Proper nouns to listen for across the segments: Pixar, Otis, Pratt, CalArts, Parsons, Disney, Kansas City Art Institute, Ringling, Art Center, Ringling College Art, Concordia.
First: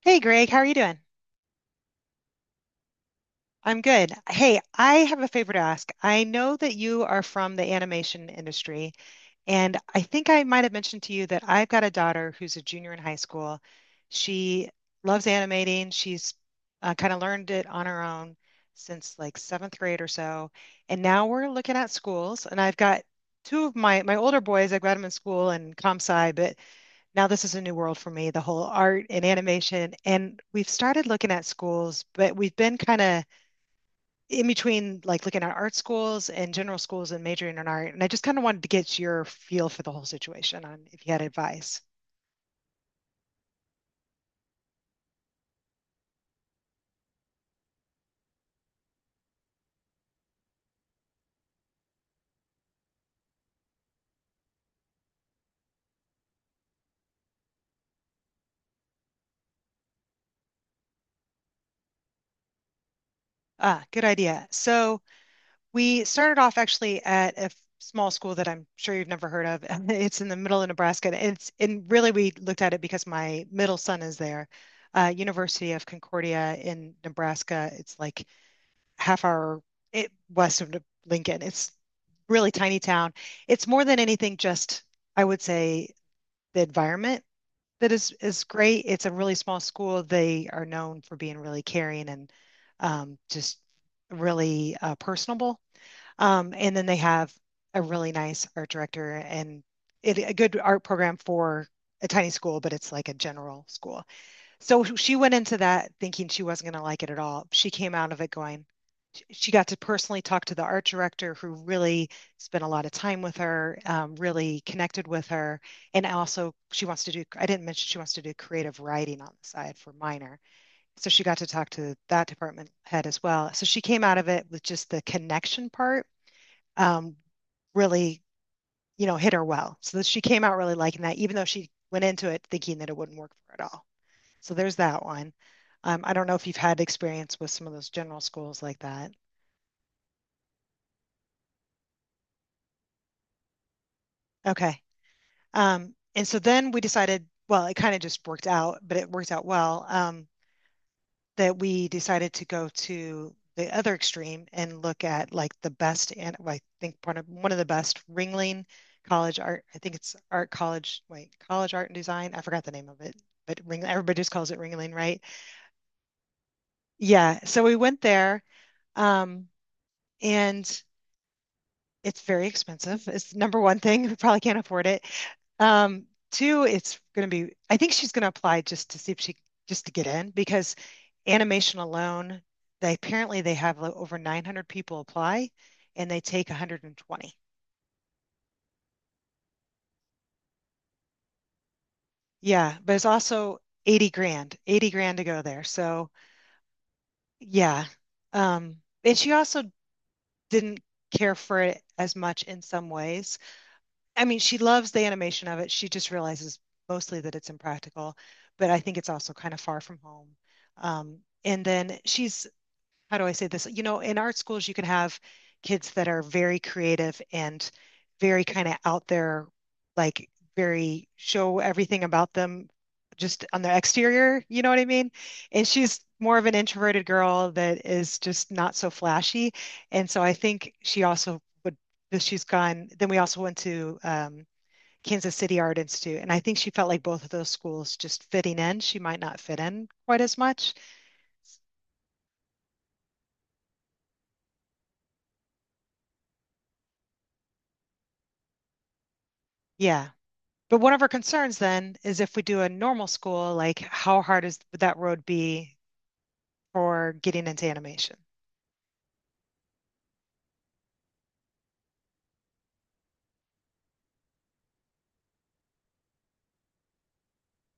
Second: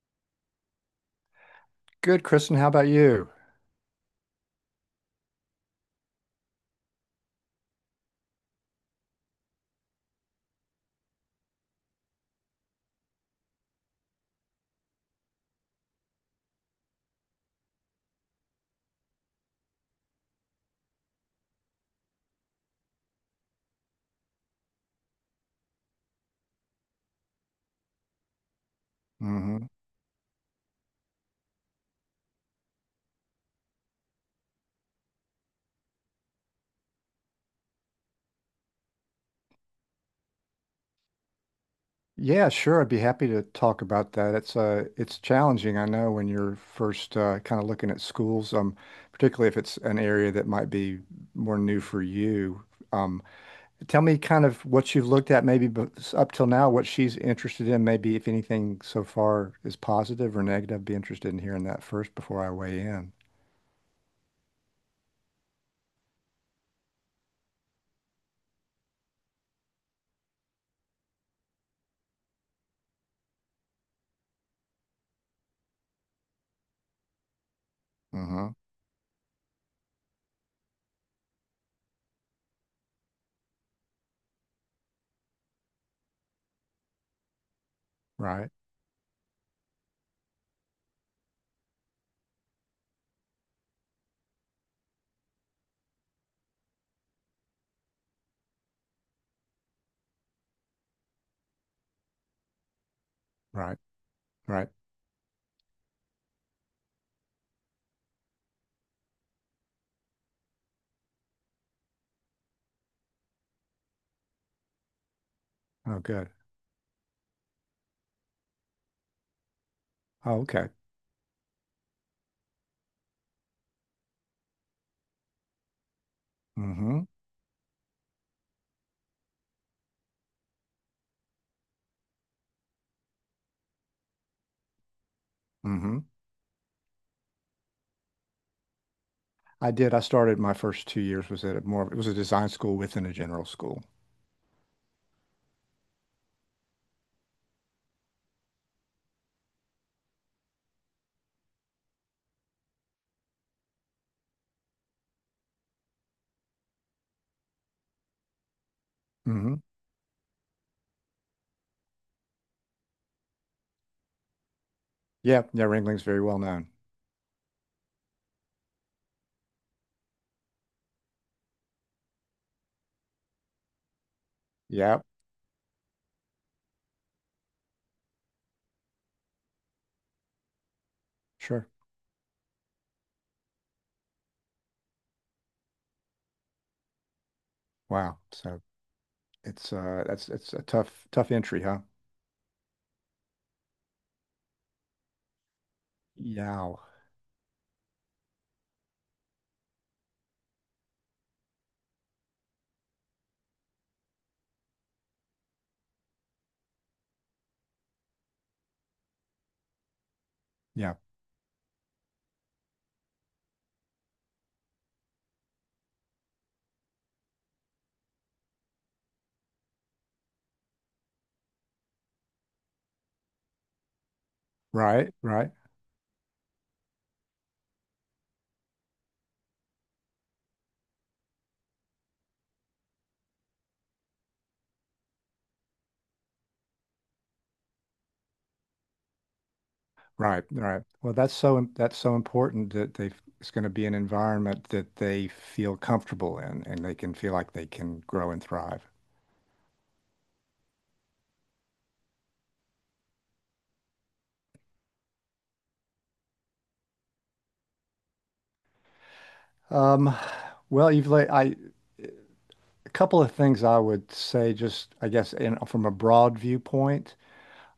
Hey Greg, how are you doing? Good, Kristen. How about you? I'm good. Hey, I have a favor to ask. I know that you are from the animation industry, and I think I might have mentioned to you that I've got a daughter who's a junior in high school. She loves animating. She's kind of learned it on her own since like seventh grade or so. And now we're looking at schools, and I've got two of my older boys. I've got them in school and comp sci, but now this is a new world for me, the whole art and Hmm. animation. And we've started looking at schools, but we've been kind of in between like looking at art schools and general schools and majoring in art. And I just kind of wanted to get your feel for the whole situation on if you had advice. Yeah, sure. I'd be happy to talk about that. It's challenging, I know, when you're first kind of looking at schools, particularly if it's an area that might be more new for you. Um, Tell me kind of what you've looked at, maybe up till now, what she's interested in, maybe if anything so far is positive or negative. I'd be interested in hearing that first before I weigh in. Ah, good idea. So we started off actually at a small school that I'm sure you've never heard of. It's in the middle of Nebraska. And it's and really we looked at it because my middle son is there. University of Concordia in Nebraska. It's like Hmm. half hour it, west of Lincoln. It's really tiny town. It's more than anything just I would say the environment that is Right, great. It's a really small school. They are known for being really caring and just really personable. And then they have a really nice art director and it, a good art program for a tiny school, but it's like a general right, school. right. So she went into that thinking she wasn't going to like it at all. She came out of it going, she got to personally talk to the art director who really spent a lot of time with her, really connected with her. Oh, And good. also, she wants to do, I didn't mention she wants to do creative writing on the side for minor. Oh, okay. So she got to talk to that department head as well. So she came out of it with just the connection part Mm-hmm. um, really, hit her well. So she came out really liking that, even though she went into it thinking that it wouldn't work for her at all. So there's that one. Mm-hmm. I don't know if you've had experience with some of those general schools like that. I did. I started my first 2 years was at a more, it was a design school within a general school. Okay. And so then we decided, well, it kind of just worked out, but it worked out well, that we decided to go to the other extreme and look at like the best, and well, I think one of the best Ringling College Hmm. Art, I think it's Art College, wait, College Art and Design. I forgot the name of it, but Ring, everybody just calls it Ringling, right? Yeah. Yeah. Ringling's very well known. Yeah. So we went there, um, and it's very expensive. It's the number one thing. We probably can't afford Yeah. it. Two, it's going to be, I think she's going to apply just to see if she, just to get in because Sure. animation alone, they apparently they have like over 900 people apply and they take 120. Wow. So it's a tough, tough entry, huh? Yeah, but it's also 80 grand, 80 grand to go there. So Yeah. yeah. Um, and she also didn't care for it as much in some ways. I mean, she loves the animation of it. She just realizes mostly that it's impractical, but I think it's also kind of far from home. Yeah. Um, and then she's how do I say this? You know, in art schools, you can have kids that are very creative and very kind of out there, like very show everything about them just on their exterior, you know what I mean? Right. Right. And she's more of an introverted girl that is just not so flashy. And so I think she also would, she's gone. Then we also went to Kansas City Art Institute. And I think she felt like both of those schools just fitting in. She might not fit in quite as Right. much. Right. Well, that's so important it's going to be an environment that they feel comfortable in and they can feel like they can grow and thrive. Yeah. But one of our concerns then is if we do a normal school, like how hard is would that road be for getting into animation? Um, well, a couple of things I would say, just I guess in, from a broad viewpoint.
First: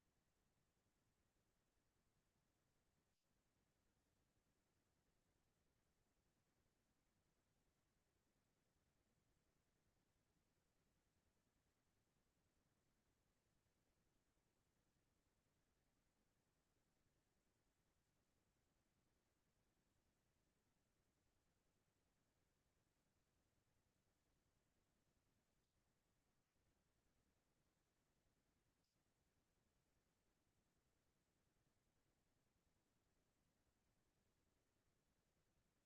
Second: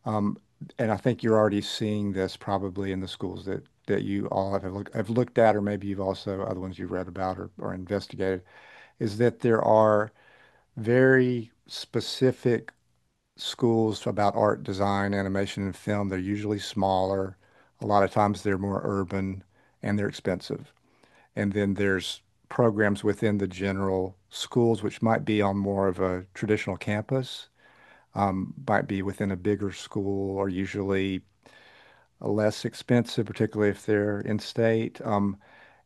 Um, and I think you're already seeing this probably in the schools that you all have looked at, or maybe you've also other ones you've read about or investigated, is that there are very specific schools about art, design, animation, and film. They're usually smaller. A lot of times they're more urban and they're expensive. And then there's programs within the general schools, which might be on more of a traditional campus, might be within a bigger school, or usually less expensive, particularly if they're in state.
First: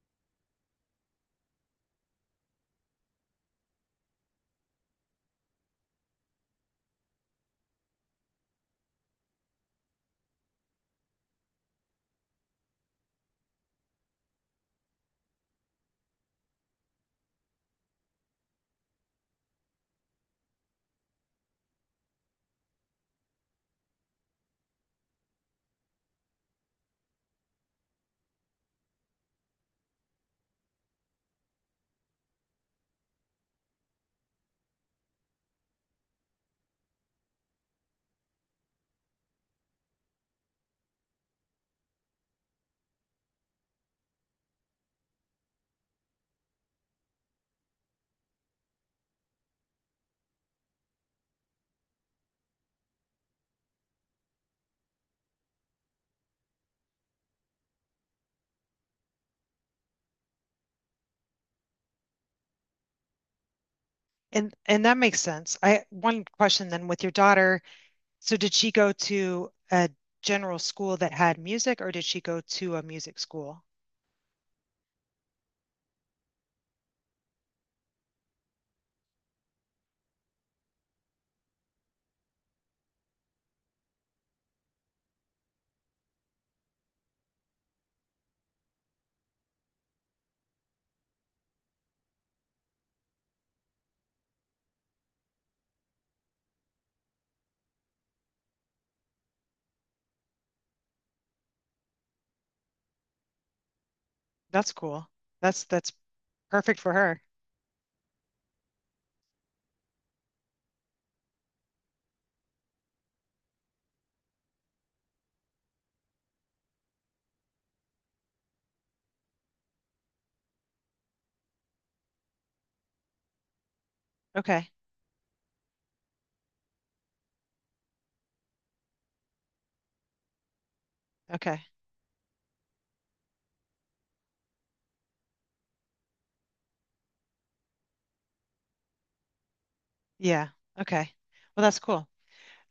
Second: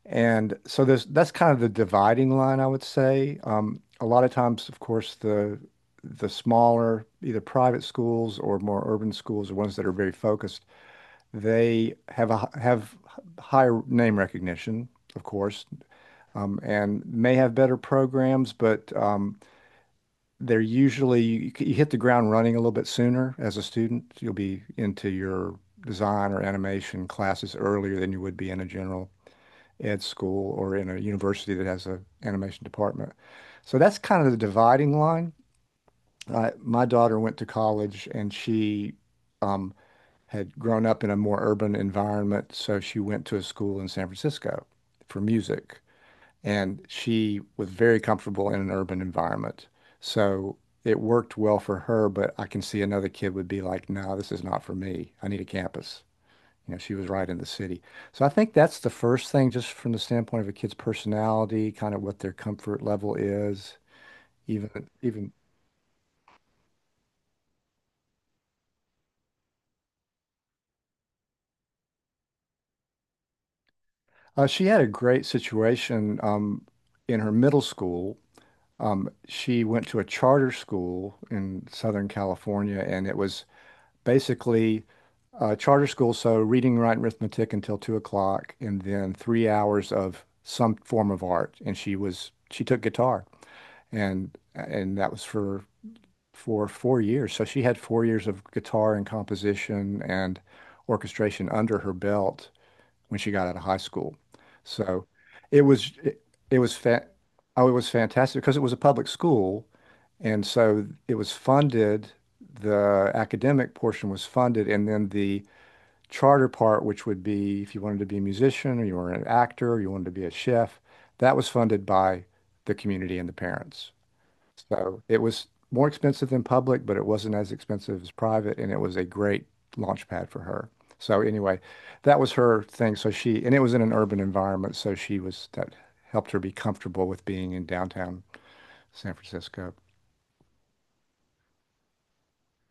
And so there's that's kind of the dividing line, I would say. A lot of times, of course, the smaller either private schools or more urban schools, or ones that are very focused, they have higher name recognition, of course, and may have better programs, but they're usually you hit the ground running a little bit sooner as a student. You'll be into your design or animation classes earlier than you would be in a general ed school or in a university that has an animation department. So that's kind of the dividing line. My daughter went to college and she um, had grown up in a more urban environment, so she went to a school in San Francisco for music and she was very comfortable in an urban environment. So it worked well for her, but I can see another kid would be like, no, this is not for me. I need a campus. You know, she was right in the city. So I think that's the first thing, just from the standpoint of a kid's personality, kind of what their comfort level is. And Even, and that makes even sense. I One question then with your daughter, so did she go to a general school that had music or did she go to a music school? She had a great situation in her middle school. She went to a charter school in Southern California, and it was basically charter school, so reading, writing, arithmetic until 2 o'clock, and then 3 hours of some form of art. And she took guitar, and that was for 4 years. So she had 4 years of guitar and composition and orchestration under her belt when she got out of high school. That's So cool. it That's was it, it was perfect for fa her. oh, it was fantastic because it was a public school, and so it was funded. The academic portion was funded, and then the charter part, which would be if you wanted to be a musician or you were an actor or you wanted to be a chef, that was funded by the community and the parents. Okay. So it was more expensive than public, but it wasn't as expensive as private, and it was a great launch pad for her. So anyway, Okay. that was her thing. So, and it was in an urban environment, so that helped her be comfortable with being in downtown San Francisco. Yeah. Okay. Well, that's cool.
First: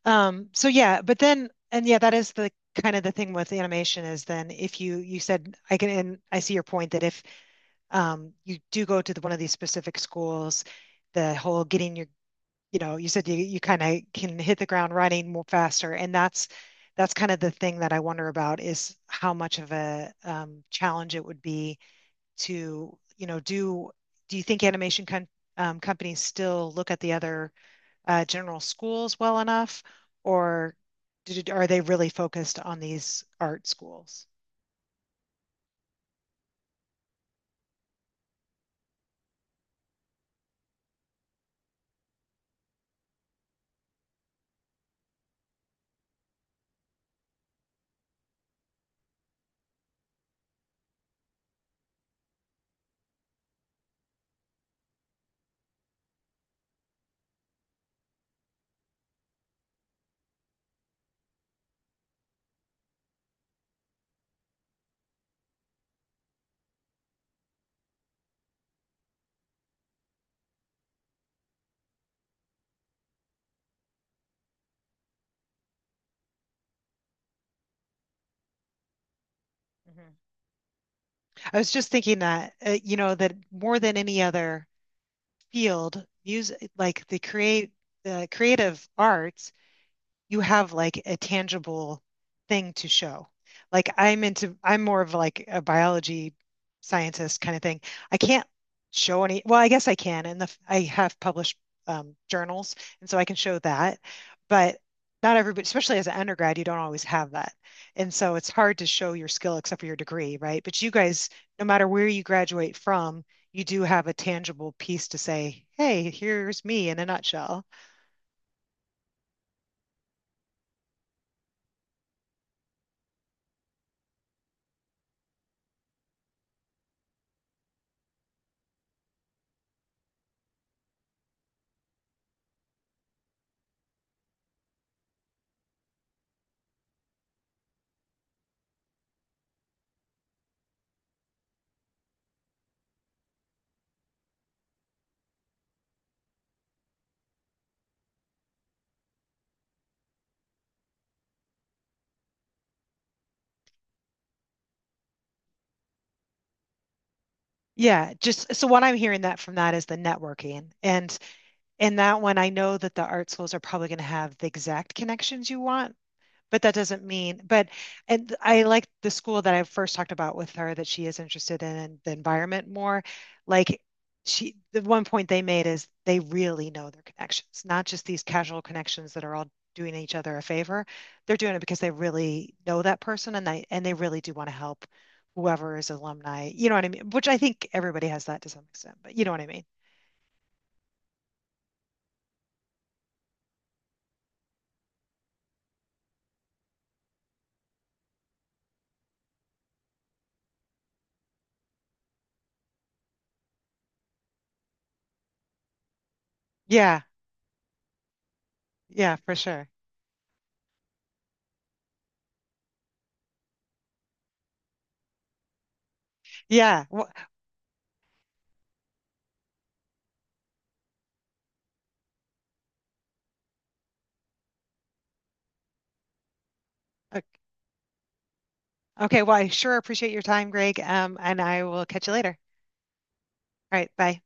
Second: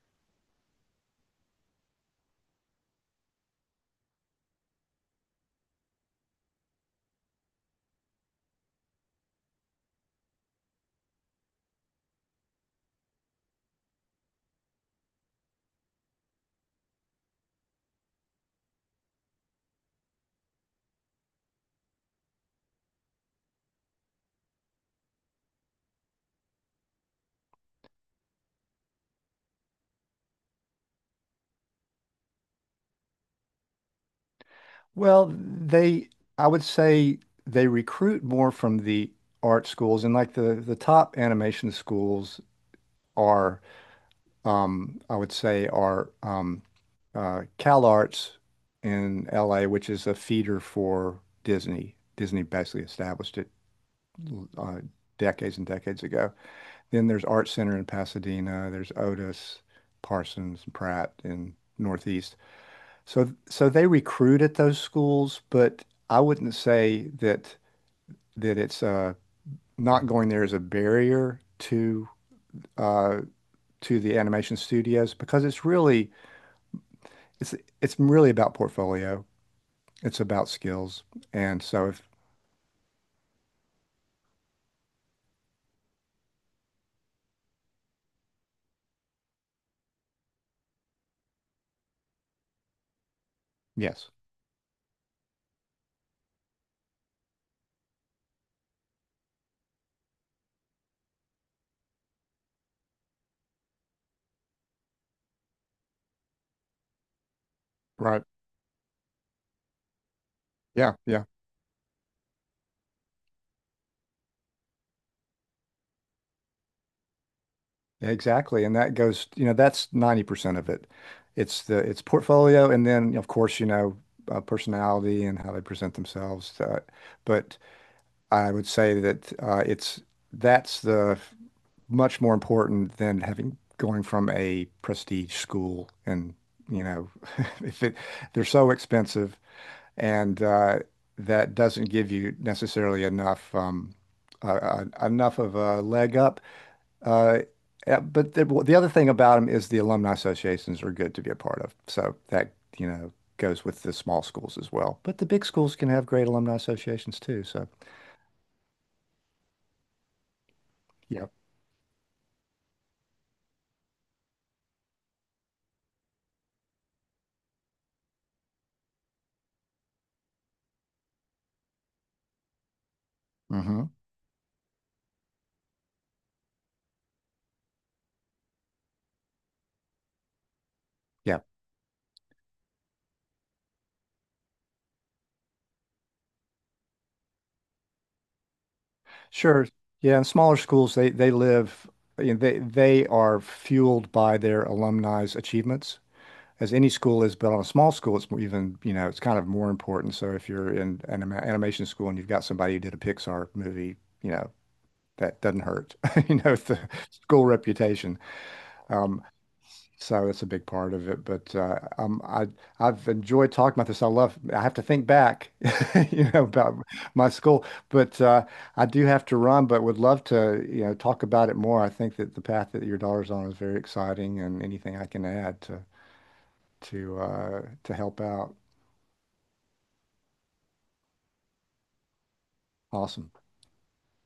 So yeah, but then and yeah, that is the kind of the thing with animation is then if you said I can and I see your point that if you do go to one of these specific schools, the whole getting your, you said you kind of can hit the ground running more faster. And that's kind of the thing that I wonder about is how much of a challenge it would be to, do you think animation con companies still look at the other general schools well enough, or are they really focused on these art schools? Well, I would say they recruit more from the art schools and like the top animation schools are, I would say are CalArts in LA, which is a feeder for Disney. Disney basically established it uh, decades and decades ago. Then there's Art Center in Pasadena. There's Otis, Parsons, Pratt in Northeast. So they recruit at those schools, but I wouldn't say that that it's not going there is a barrier uh to the animation studios because it's it's really about portfolio. hmm It's about skills. I And was so just if thinking that, that more than any other field, music, like the creative arts you have like a tangible thing to show. Like Yes, I'm into, I'm more of like a biology scientist kind of thing. I can't show any, well, I guess I can, and the, I have published journals, and so I can show that. But not everybody, especially as an undergrad, you don't always have that. And right. so it's hard to show your skill except for your degree, right? But you Yeah, yeah. guys, no matter where you graduate from, you do have a tangible piece to say, hey, here's me in a nutshell. Exactly. And that goes, that's 90% of it. It's portfolio and then of course, personality and how they present themselves. But I would say that's the much more important than having going from a prestige school and you know if it they're so expensive, and that doesn't give you necessarily uh, enough of a leg up. Uh, well, the other thing about them is the alumni associations are good to be a part of. So that goes with the small schools as well. But the big schools can have great alumni associations too. So Yeah, just so what I'm hearing that from that is the networking. And yeah. in that one, I know that the art schools are probably going to have the exact connections you want, but that doesn't mean, but and I like the school that I first talked about with her that she is interested in the environment more. Mm Like hmm. The one point they made is they really know their connections, not just these casual connections that are all doing each other a favor. They're Yeah, doing it because they really know that person and they really do want to help whoever is alumni. You know what I mean? Which I think everybody has that to some extent, but you know what I mean? sure. Yeah, and smaller schools, they live, you know, they are fueled by their alumni's achievements, as any school is. But on a small school, it's more even, it's kind of more important. So if you're in an animation school and you've got somebody who did a Pixar movie, you know, that doesn't hurt, the Yeah, school reputation. yeah, Um, for sure. So that's a big part of it. But I've enjoyed talking about this. I love. I have to think back, about Yeah. Well, my school. But I do have to run. But would love to, talk about it more. I think that the path that your daughter's on is very exciting, and anything I can add to help out. okay, well, I sure appreciate your time, Greg, and I will catch you later. Awesome. All right, bye.